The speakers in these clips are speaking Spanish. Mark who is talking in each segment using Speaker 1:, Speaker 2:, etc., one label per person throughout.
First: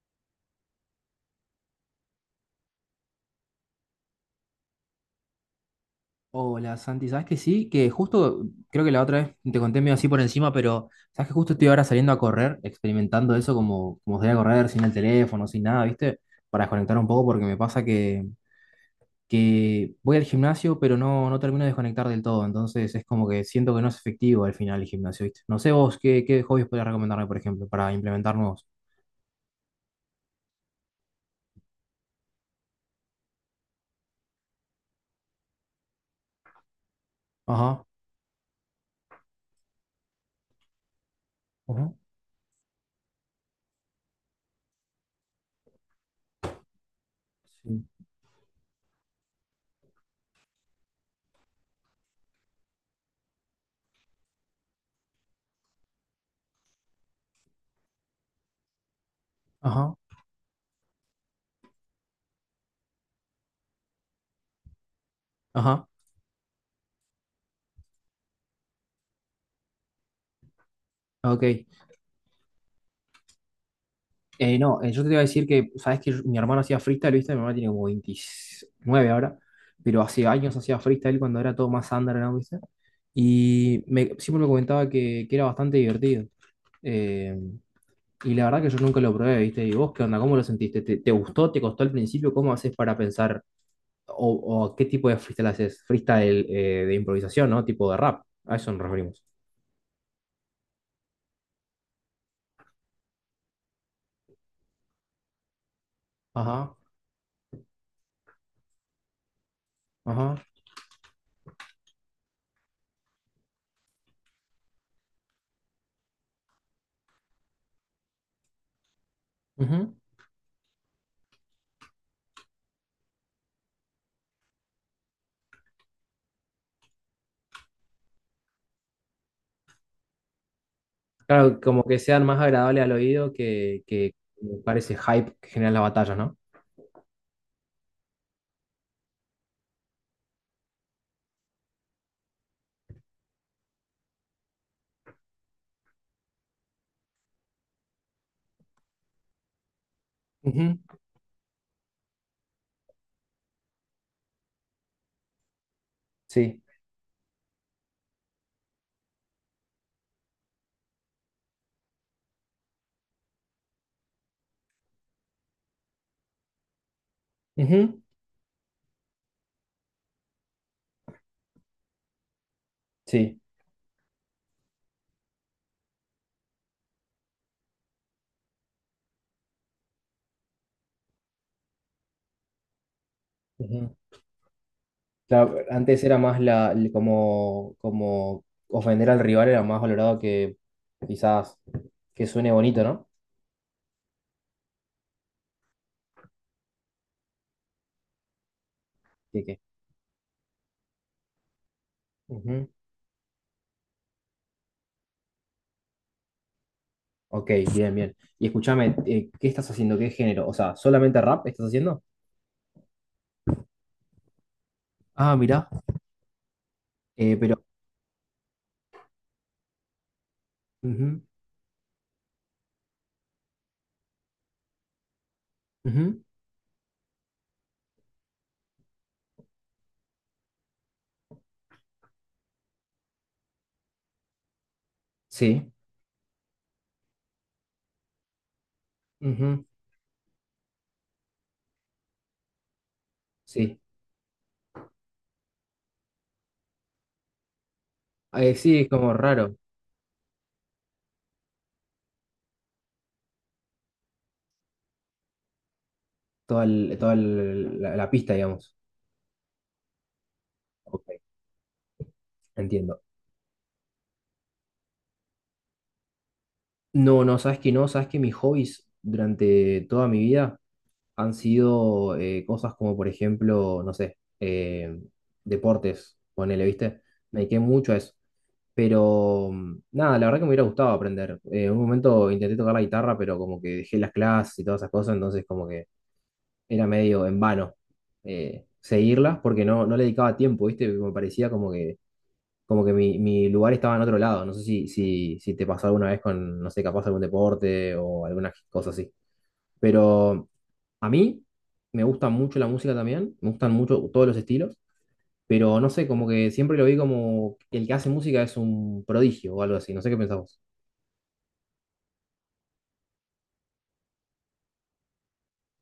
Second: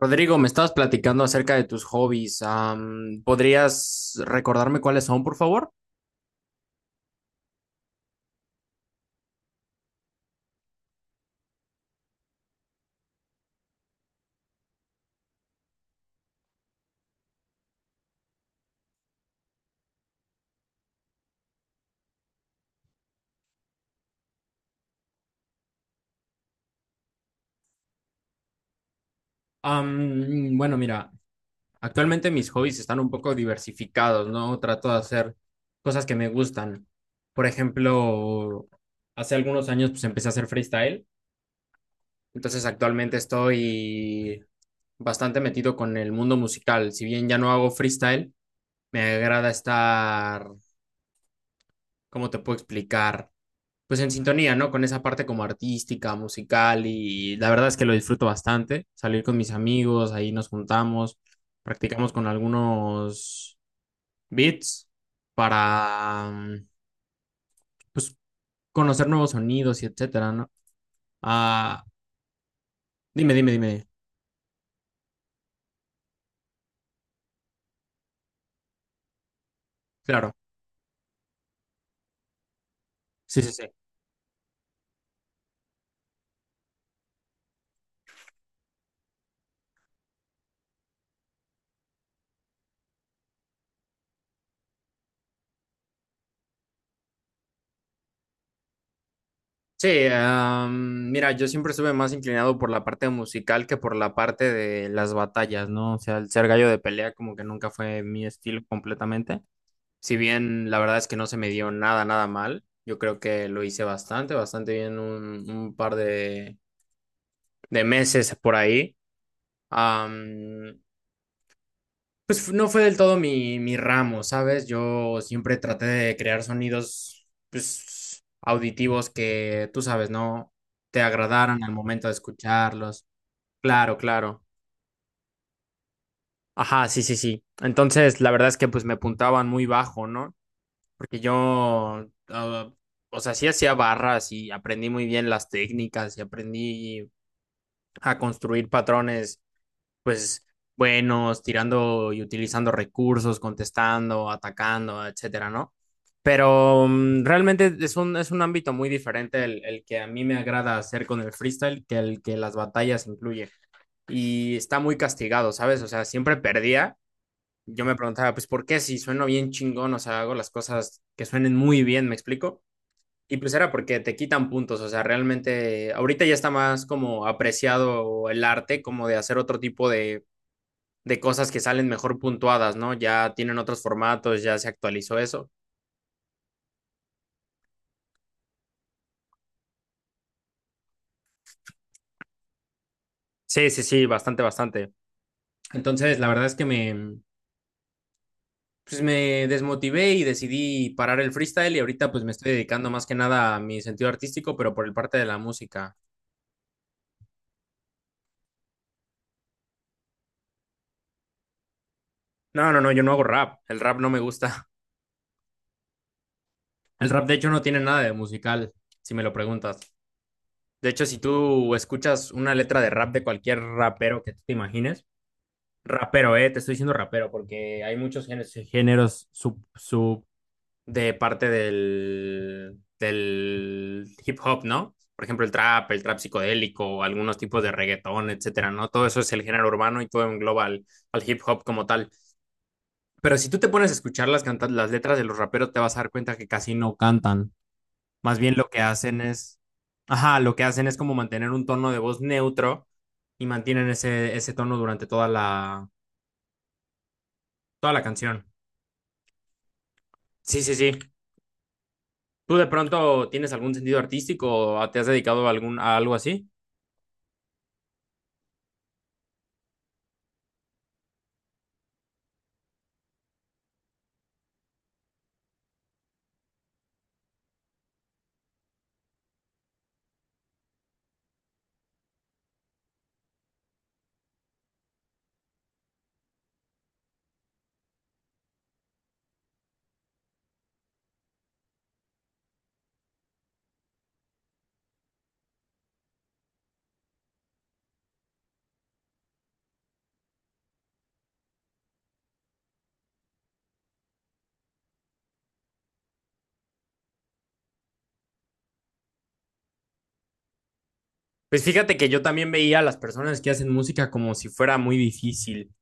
Speaker 1: Rodrigo, me estabas platicando acerca de tus hobbies. ¿Podrías recordarme cuáles son, por favor?
Speaker 2: Hola Santi, ¿sabes que sí? Que justo, creo que la otra vez te conté medio así por encima, pero ¿sabes que justo estoy ahora saliendo a correr, experimentando eso como salir a correr sin el teléfono, sin nada, ¿viste? Para desconectar un poco porque me pasa que, voy al gimnasio, pero no, no termino de desconectar del todo, entonces es como que siento que no es efectivo al final el gimnasio, ¿viste? No sé vos, ¿qué hobbies podrías recomendarme, por ejemplo, para implementar nuevos?
Speaker 1: Bueno, mira, actualmente mis hobbies están un poco diversificados, ¿no? Trato de hacer cosas que me gustan. Por
Speaker 2: Ajá,
Speaker 1: ejemplo, hace algunos años pues empecé a hacer freestyle,
Speaker 2: ajá,
Speaker 1: entonces actualmente estoy bastante metido con el mundo musical. Si bien ya no hago
Speaker 2: sí,
Speaker 1: freestyle, me agrada estar, ¿cómo te puedo explicar? Pues en sintonía, ¿no? Con esa parte como artística, musical y la verdad es que lo disfruto bastante, salir con mis
Speaker 2: ajá,
Speaker 1: amigos, ahí nos juntamos, practicamos con algunos beats
Speaker 2: ajá,
Speaker 1: para pues conocer nuevos sonidos y etcétera, ¿no?
Speaker 2: ok.
Speaker 1: Ah, dime, dime, dime.
Speaker 2: No, yo te iba a decir que, sabes que mi hermano hacía freestyle, ¿viste? Mi hermano tiene como 29 ahora, pero hace
Speaker 1: Claro.
Speaker 2: años hacía freestyle cuando era todo más underground, ¿viste?
Speaker 1: Sí, sí, sí.
Speaker 2: Y siempre me comentaba que era bastante divertido. Eh, y la verdad que yo nunca lo probé, ¿viste? ¿Y vos qué onda? ¿Cómo lo sentiste? ¿Te gustó? ¿Te costó al principio? ¿Cómo haces para pensar? ¿O, o qué tipo de freestyle haces? Freestyle de improvisación, ¿no? Tipo de rap. A eso nos referimos.
Speaker 1: Sí, mira, yo siempre estuve más inclinado por la parte musical que por la parte de las batallas, ¿no? O sea, el ser gallo
Speaker 2: Ajá,
Speaker 1: de pelea como que nunca fue mi estilo completamente. Si
Speaker 2: ajá.
Speaker 1: bien la verdad es que no se me dio nada, nada mal, yo creo que lo hice bastante, bastante bien un par de meses por ahí.
Speaker 2: Ujú.
Speaker 1: Am, pues no fue del todo mi ramo, ¿sabes? Yo siempre traté de crear sonidos pues, auditivos que, tú sabes, ¿no? Te
Speaker 2: Claro,
Speaker 1: agradaran al
Speaker 2: como que
Speaker 1: momento de
Speaker 2: sean más agradables al
Speaker 1: escucharlos.
Speaker 2: oído que,
Speaker 1: Claro,
Speaker 2: que
Speaker 1: claro.
Speaker 2: parece hype que generan las batallas, ¿no?
Speaker 1: Ajá, sí, sí, sí. Entonces, la verdad es que pues me apuntaban muy bajo, ¿no? Porque yo, ah, o sea, sí hacía barras y aprendí muy bien las técnicas y aprendí a construir patrones, pues,
Speaker 2: Ujú.
Speaker 1: buenos, tirando y utilizando recursos, contestando, atacando, etcétera, ¿no?
Speaker 2: Sí.
Speaker 1: Pero realmente es un ámbito muy diferente el que a mí me agrada hacer con el freestyle que el que las batallas incluye. Y está muy castigado, ¿sabes? O sea, siempre perdía. Yo me
Speaker 2: Ujú.
Speaker 1: preguntaba, pues, ¿por qué si sueno bien chingón? O sea, hago las cosas que suenen muy bien, ¿me explico? Y
Speaker 2: Sí.
Speaker 1: pues era porque te quitan puntos, o sea, realmente ahorita ya está más como apreciado el arte, como de hacer otro tipo de cosas que salen mejor puntuadas, ¿no? Ya tienen otros
Speaker 2: Ujú.
Speaker 1: formatos, ya se actualizó eso.
Speaker 2: Claro, antes era más la, como ofender al rival era más valorado que quizás que suene bonito, ¿no?
Speaker 1: Sí, sí, sí, bastante, bastante. Entonces, la verdad es que me, pues
Speaker 2: Que-
Speaker 1: me
Speaker 2: que-
Speaker 1: desmotivé y decidí parar el freestyle y ahorita pues me estoy
Speaker 2: Ujú.
Speaker 1: dedicando más que nada a mi sentido artístico, pero por el parte de la música.
Speaker 2: Ok, bien, bien. Y escúchame, ¿qué estás haciendo? ¿Qué género? O sea, ¿solamente rap estás haciendo?
Speaker 1: No, no, no, yo no hago rap, el rap no me gusta.
Speaker 2: Ah, mirá.
Speaker 1: El rap de hecho no
Speaker 2: Pero.
Speaker 1: tiene nada de musical, si me lo preguntas. De hecho, si
Speaker 2: Ujú,
Speaker 1: tú escuchas una letra de rap de cualquier rapero que tú te imagines,
Speaker 2: ujú,
Speaker 1: rapero, te estoy diciendo rapero, porque hay muchos géneros, géneros sub de parte del hip hop, ¿no? Por ejemplo,
Speaker 2: sí.
Speaker 1: el trap psicodélico, algunos tipos de reggaetón, etcétera, ¿no? Todo eso es el
Speaker 2: Ujú,
Speaker 1: género urbano y todo engloba al, al hip hop como tal. Pero si tú te
Speaker 2: sí.
Speaker 1: pones a escuchar las, las letras de los raperos, te vas a dar cuenta que casi no cantan. Más bien lo
Speaker 2: Sí,
Speaker 1: que
Speaker 2: es como
Speaker 1: hacen
Speaker 2: raro.
Speaker 1: es, ajá, lo que hacen es como mantener un tono de voz neutro y mantienen ese tono durante toda la,
Speaker 2: Toda, el- toda el-
Speaker 1: toda
Speaker 2: la,
Speaker 1: la
Speaker 2: la pista,
Speaker 1: canción.
Speaker 2: digamos.
Speaker 1: Sí, sí, sí.
Speaker 2: Ok,
Speaker 1: ¿Tú de
Speaker 2: entiendo.
Speaker 1: pronto tienes algún sentido artístico o te has dedicado a algo así?
Speaker 2: No, no, sabes que no, sabes que mis hobbies durante toda mi vida han sido cosas como, por ejemplo, no sé, deportes, ponele, ¿viste? Me dediqué mucho a eso. Pero nada, la verdad que me hubiera gustado aprender. En un momento intenté tocar la guitarra, pero como que dejé las clases y todas esas cosas, entonces como que era medio en vano seguirlas porque no, no le dedicaba tiempo, ¿viste? Me parecía como que mi lugar estaba en otro lado. No sé si te pasó alguna vez con, no sé, capaz algún deporte o alguna cosa así. Pero a mí me gusta mucho la música también, me gustan mucho todos los estilos, pero no sé, como que siempre lo vi como que el que hace música es un prodigio o algo así. No sé qué pensás vos.
Speaker 1: Pues fíjate que yo también veía a las personas que hacen música como si fuera muy difícil.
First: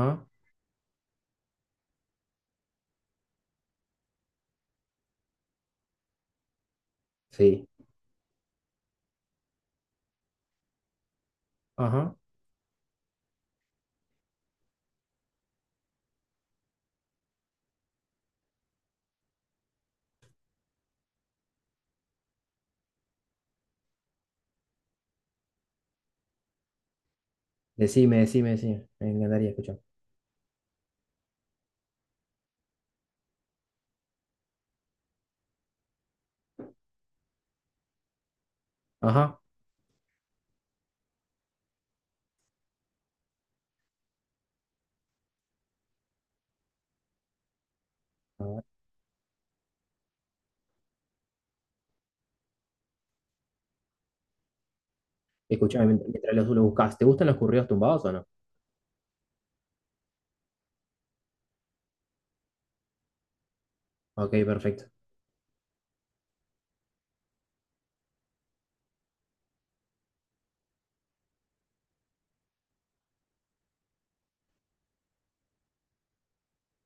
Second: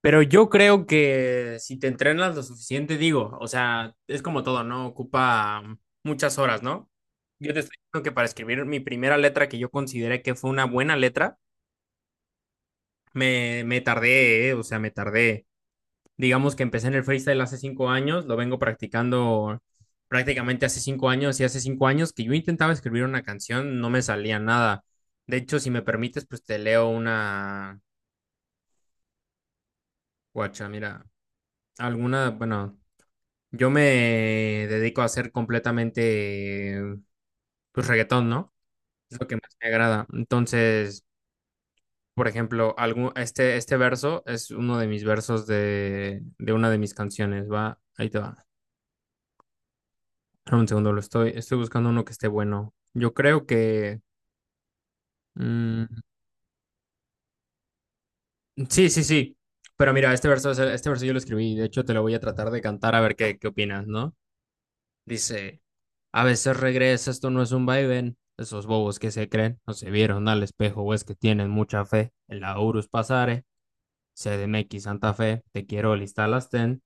Speaker 1: Pero yo creo que si te entrenas lo suficiente, digo, o sea, es como todo, ¿no? Ocupa muchas horas, ¿no? Yo te
Speaker 2: sí,
Speaker 1: estoy diciendo que para escribir mi primera letra, que yo consideré que fue una buena letra,
Speaker 2: ajá.
Speaker 1: me tardé, o sea, me tardé. Digamos que empecé en el freestyle hace 5 años, lo vengo practicando prácticamente hace 5 años y hace cinco años que yo intentaba escribir una canción, no me salía nada. De hecho, si me permites, pues te leo una,
Speaker 2: Decime, decime, decime. Me encantaría escuchar.
Speaker 1: guacha, mira, alguna, bueno, yo me dedico a hacer completamente, pues reggaetón, ¿no? Es lo que
Speaker 2: Ajá.
Speaker 1: más me agrada. Entonces, por ejemplo, este verso es uno de mis versos de una de mis canciones, va, ahí te
Speaker 2: A
Speaker 1: va.
Speaker 2: ver.
Speaker 1: Espera un segundo, lo estoy buscando uno que esté bueno. Yo creo que... mm,
Speaker 2: Escuchame mientras lo buscas. ¿Te gustan los corridos tumbados o no?
Speaker 1: sí, sí, sí. Pero mira, este verso, este verso yo lo escribí. De hecho, te lo voy a tratar de cantar a ver qué, qué opinas, ¿no?
Speaker 2: Ok, perfecto.
Speaker 1: Dice, a veces regresa, esto no es un vaivén. Esos bobos que se creen no se vieron al espejo o es que tienen mucha fe. En la Urus pasare, CDMX Santa Fe, te quiero lista las ten.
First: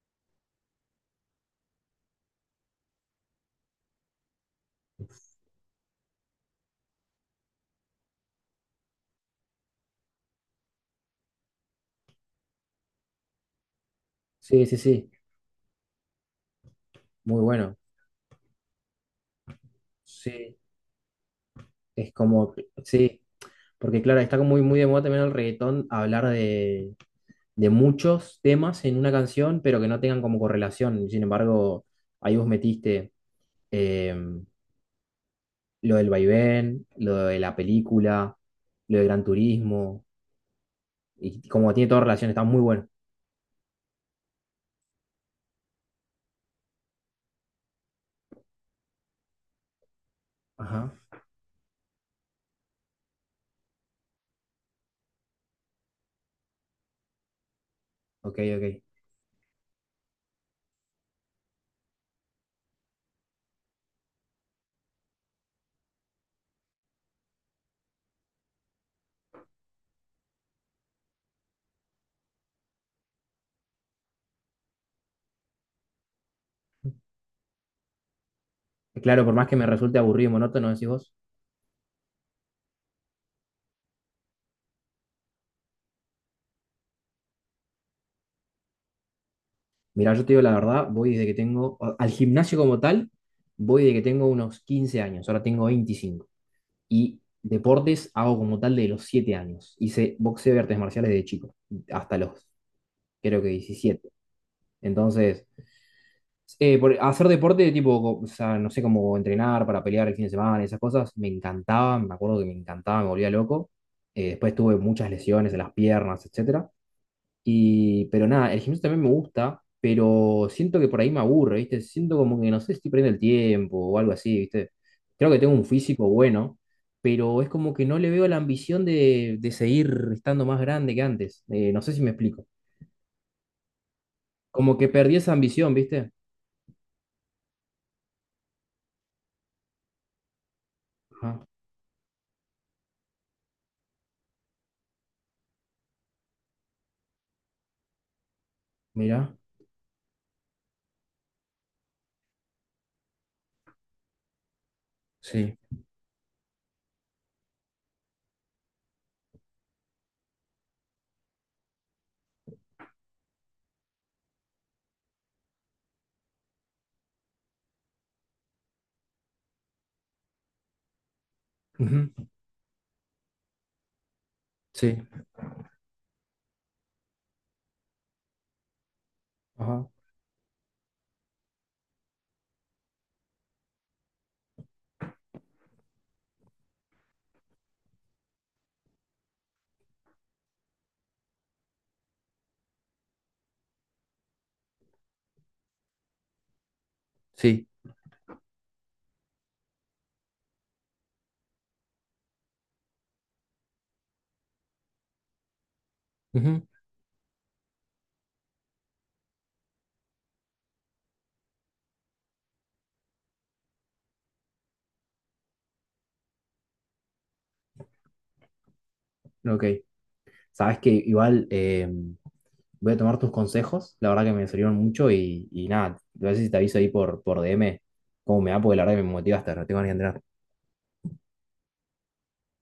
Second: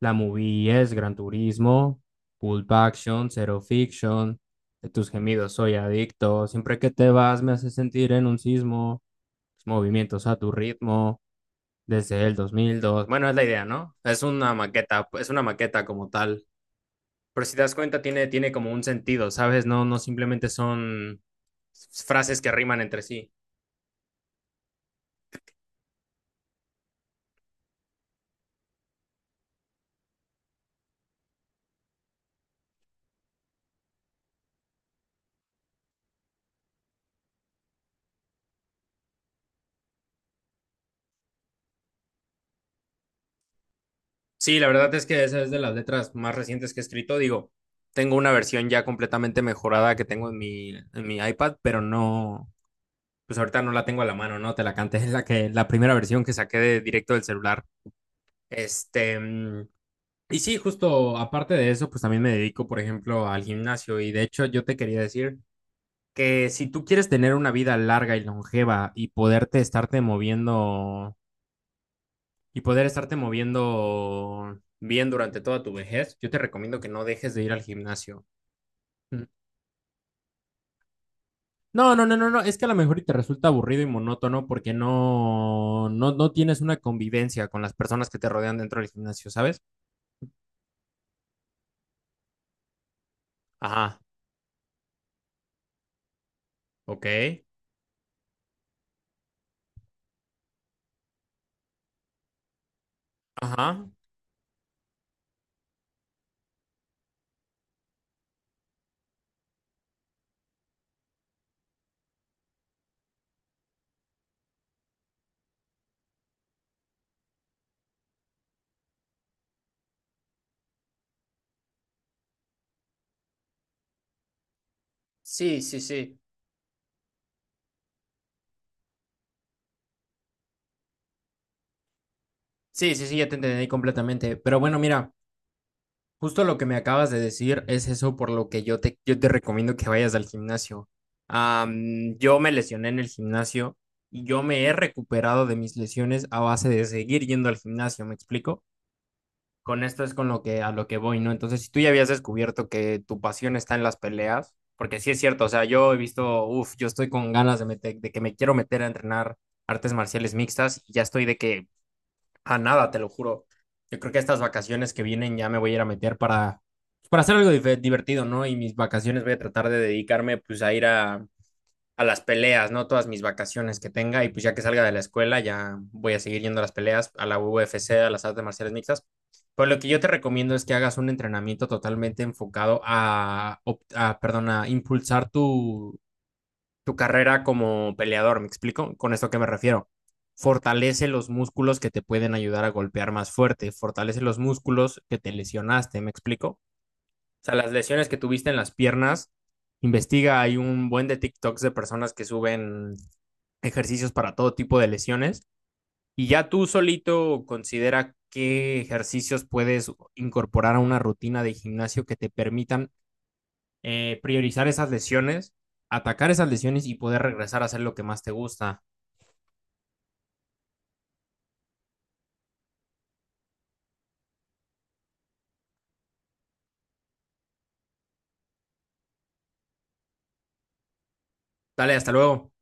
Speaker 1: La movie es Gran Turismo, Pulp Action, Zero Fiction, de tus gemidos soy adicto, siempre que te vas me hace sentir en un sismo, tus movimientos a tu ritmo, desde el 2002. Bueno, es la idea, ¿no?
Speaker 2: Sí, sí, sí.
Speaker 1: Es una maqueta como tal.
Speaker 2: Muy
Speaker 1: Pero si te das
Speaker 2: bueno.
Speaker 1: cuenta, tiene como un sentido, ¿sabes? No, no simplemente
Speaker 2: Sí.
Speaker 1: son
Speaker 2: Es
Speaker 1: frases que
Speaker 2: como,
Speaker 1: riman entre
Speaker 2: sí,
Speaker 1: sí.
Speaker 2: porque claro, está como muy, muy de moda también el reggaetón hablar de muchos temas en una canción, pero que no tengan como correlación. Sin embargo, ahí vos metiste eh, lo del vaivén, lo de la película, lo de Gran Turismo, y como tiene toda relación, está muy bueno.
Speaker 1: Sí, la verdad es que esa es de las letras más recientes que he escrito. Digo, tengo una versión ya completamente mejorada que tengo en mi,
Speaker 2: Ajá,
Speaker 1: en mi iPad, pero no, pues ahorita no la tengo a la mano, ¿no? Te la canté, es la que, la primera versión que saqué de directo del celular.
Speaker 2: ok, ok.
Speaker 1: Este, mm, y sí, justo aparte de eso, pues también me dedico, por ejemplo, al gimnasio. Y de hecho, yo te quería decir que si tú quieres tener una vida larga y longeva y poderte estarte moviendo y poder estarte moviendo bien durante toda tu vejez, yo te recomiendo que no dejes de ir al gimnasio. Mm.
Speaker 2: Claro, por más que me resulte aburrido y monótono, decís vos.
Speaker 1: No, no, no, no, no, es que a lo mejor y te resulta aburrido y monótono porque no tienes una convivencia con las personas que te rodean dentro del gimnasio, ¿sabes?
Speaker 2: Mirá, yo te digo la verdad, voy desde que tengo, al gimnasio como tal, voy desde
Speaker 1: Ajá,
Speaker 2: que tengo unos 15 años, ahora tengo 25.
Speaker 1: ok,
Speaker 2: Y deportes hago como tal de los 7 años. Hice boxeo y artes marciales de chico, hasta los, creo que
Speaker 1: ajá.
Speaker 2: 17. Entonces, por hacer deporte, de tipo, o sea, no sé cómo entrenar para pelear el fin de semana, esas cosas, me encantaba, me acuerdo que me encantaba, me volvía loco. Después tuve muchas lesiones en las piernas, etcétera. Pero nada, el gimnasio también me gusta, pero siento que por ahí me aburre, ¿viste? Siento como que, no sé, estoy perdiendo el tiempo o algo así, ¿viste? Creo que tengo
Speaker 1: Sí,
Speaker 2: un
Speaker 1: sí,
Speaker 2: físico
Speaker 1: sí.
Speaker 2: bueno, pero es como que no le veo la ambición de seguir estando más grande que antes. No sé si me explico.
Speaker 1: Sí, sí, sí, ya te entendí completamente. Pero
Speaker 2: Como
Speaker 1: bueno,
Speaker 2: que
Speaker 1: mira.
Speaker 2: perdí esa ambición, ¿viste?
Speaker 1: Justo lo que me acabas de decir es eso por lo que yo te recomiendo que vayas al gimnasio.
Speaker 2: Ajá,
Speaker 1: Yo me lesioné en el gimnasio y yo me he recuperado de mis lesiones a base de seguir yendo al gimnasio, ¿me explico?
Speaker 2: mirá.
Speaker 1: Con esto es con lo que a lo que voy, ¿no? Entonces, si tú ya habías descubierto que tu pasión está en las peleas, porque sí es cierto, o
Speaker 2: Sí.
Speaker 1: sea, yo he visto, uff, yo estoy con ganas de meter, de que me quiero meter a entrenar artes marciales mixtas y ya estoy de que a nada, te lo juro. Yo creo que estas vacaciones que vienen ya me voy a ir a meter para, pues, para hacer algo divertido, ¿no? Y mis vacaciones voy a tratar de dedicarme pues a ir a
Speaker 2: Ujú,
Speaker 1: las peleas, ¿no? Todas mis vacaciones que tenga y pues ya que salga de
Speaker 2: sí.
Speaker 1: la escuela ya voy a seguir yendo a las peleas, a la UFC, a las artes marciales mixtas. Pero lo que
Speaker 2: Ajá.
Speaker 1: yo te recomiendo es que hagas un entrenamiento totalmente enfocado a, a perdón, a impulsar tu carrera como peleador, ¿me explico? Con esto a qué me refiero. Fortalece los músculos que te pueden ayudar a golpear más fuerte, fortalece los músculos que te lesionaste, ¿me explico? O sea,
Speaker 2: Sí.
Speaker 1: las lesiones que tuviste en las piernas, investiga, hay un buen de TikToks de personas que suben ejercicios para todo tipo de lesiones y ya
Speaker 2: Ujú,
Speaker 1: tú solito considera qué ejercicios puedes incorporar a una rutina de gimnasio que te permitan priorizar esas lesiones, atacar esas lesiones y poder regresar a hacer lo que más te gusta.
Speaker 2: ok. Sabes que igual, voy a tomar tus consejos, la verdad que me sirvieron mucho y nada, a ver si te aviso ahí por, DM cómo me va, porque la verdad que me motivaste, no tengo ni que entrenar.
Speaker 1: Dale, hasta luego.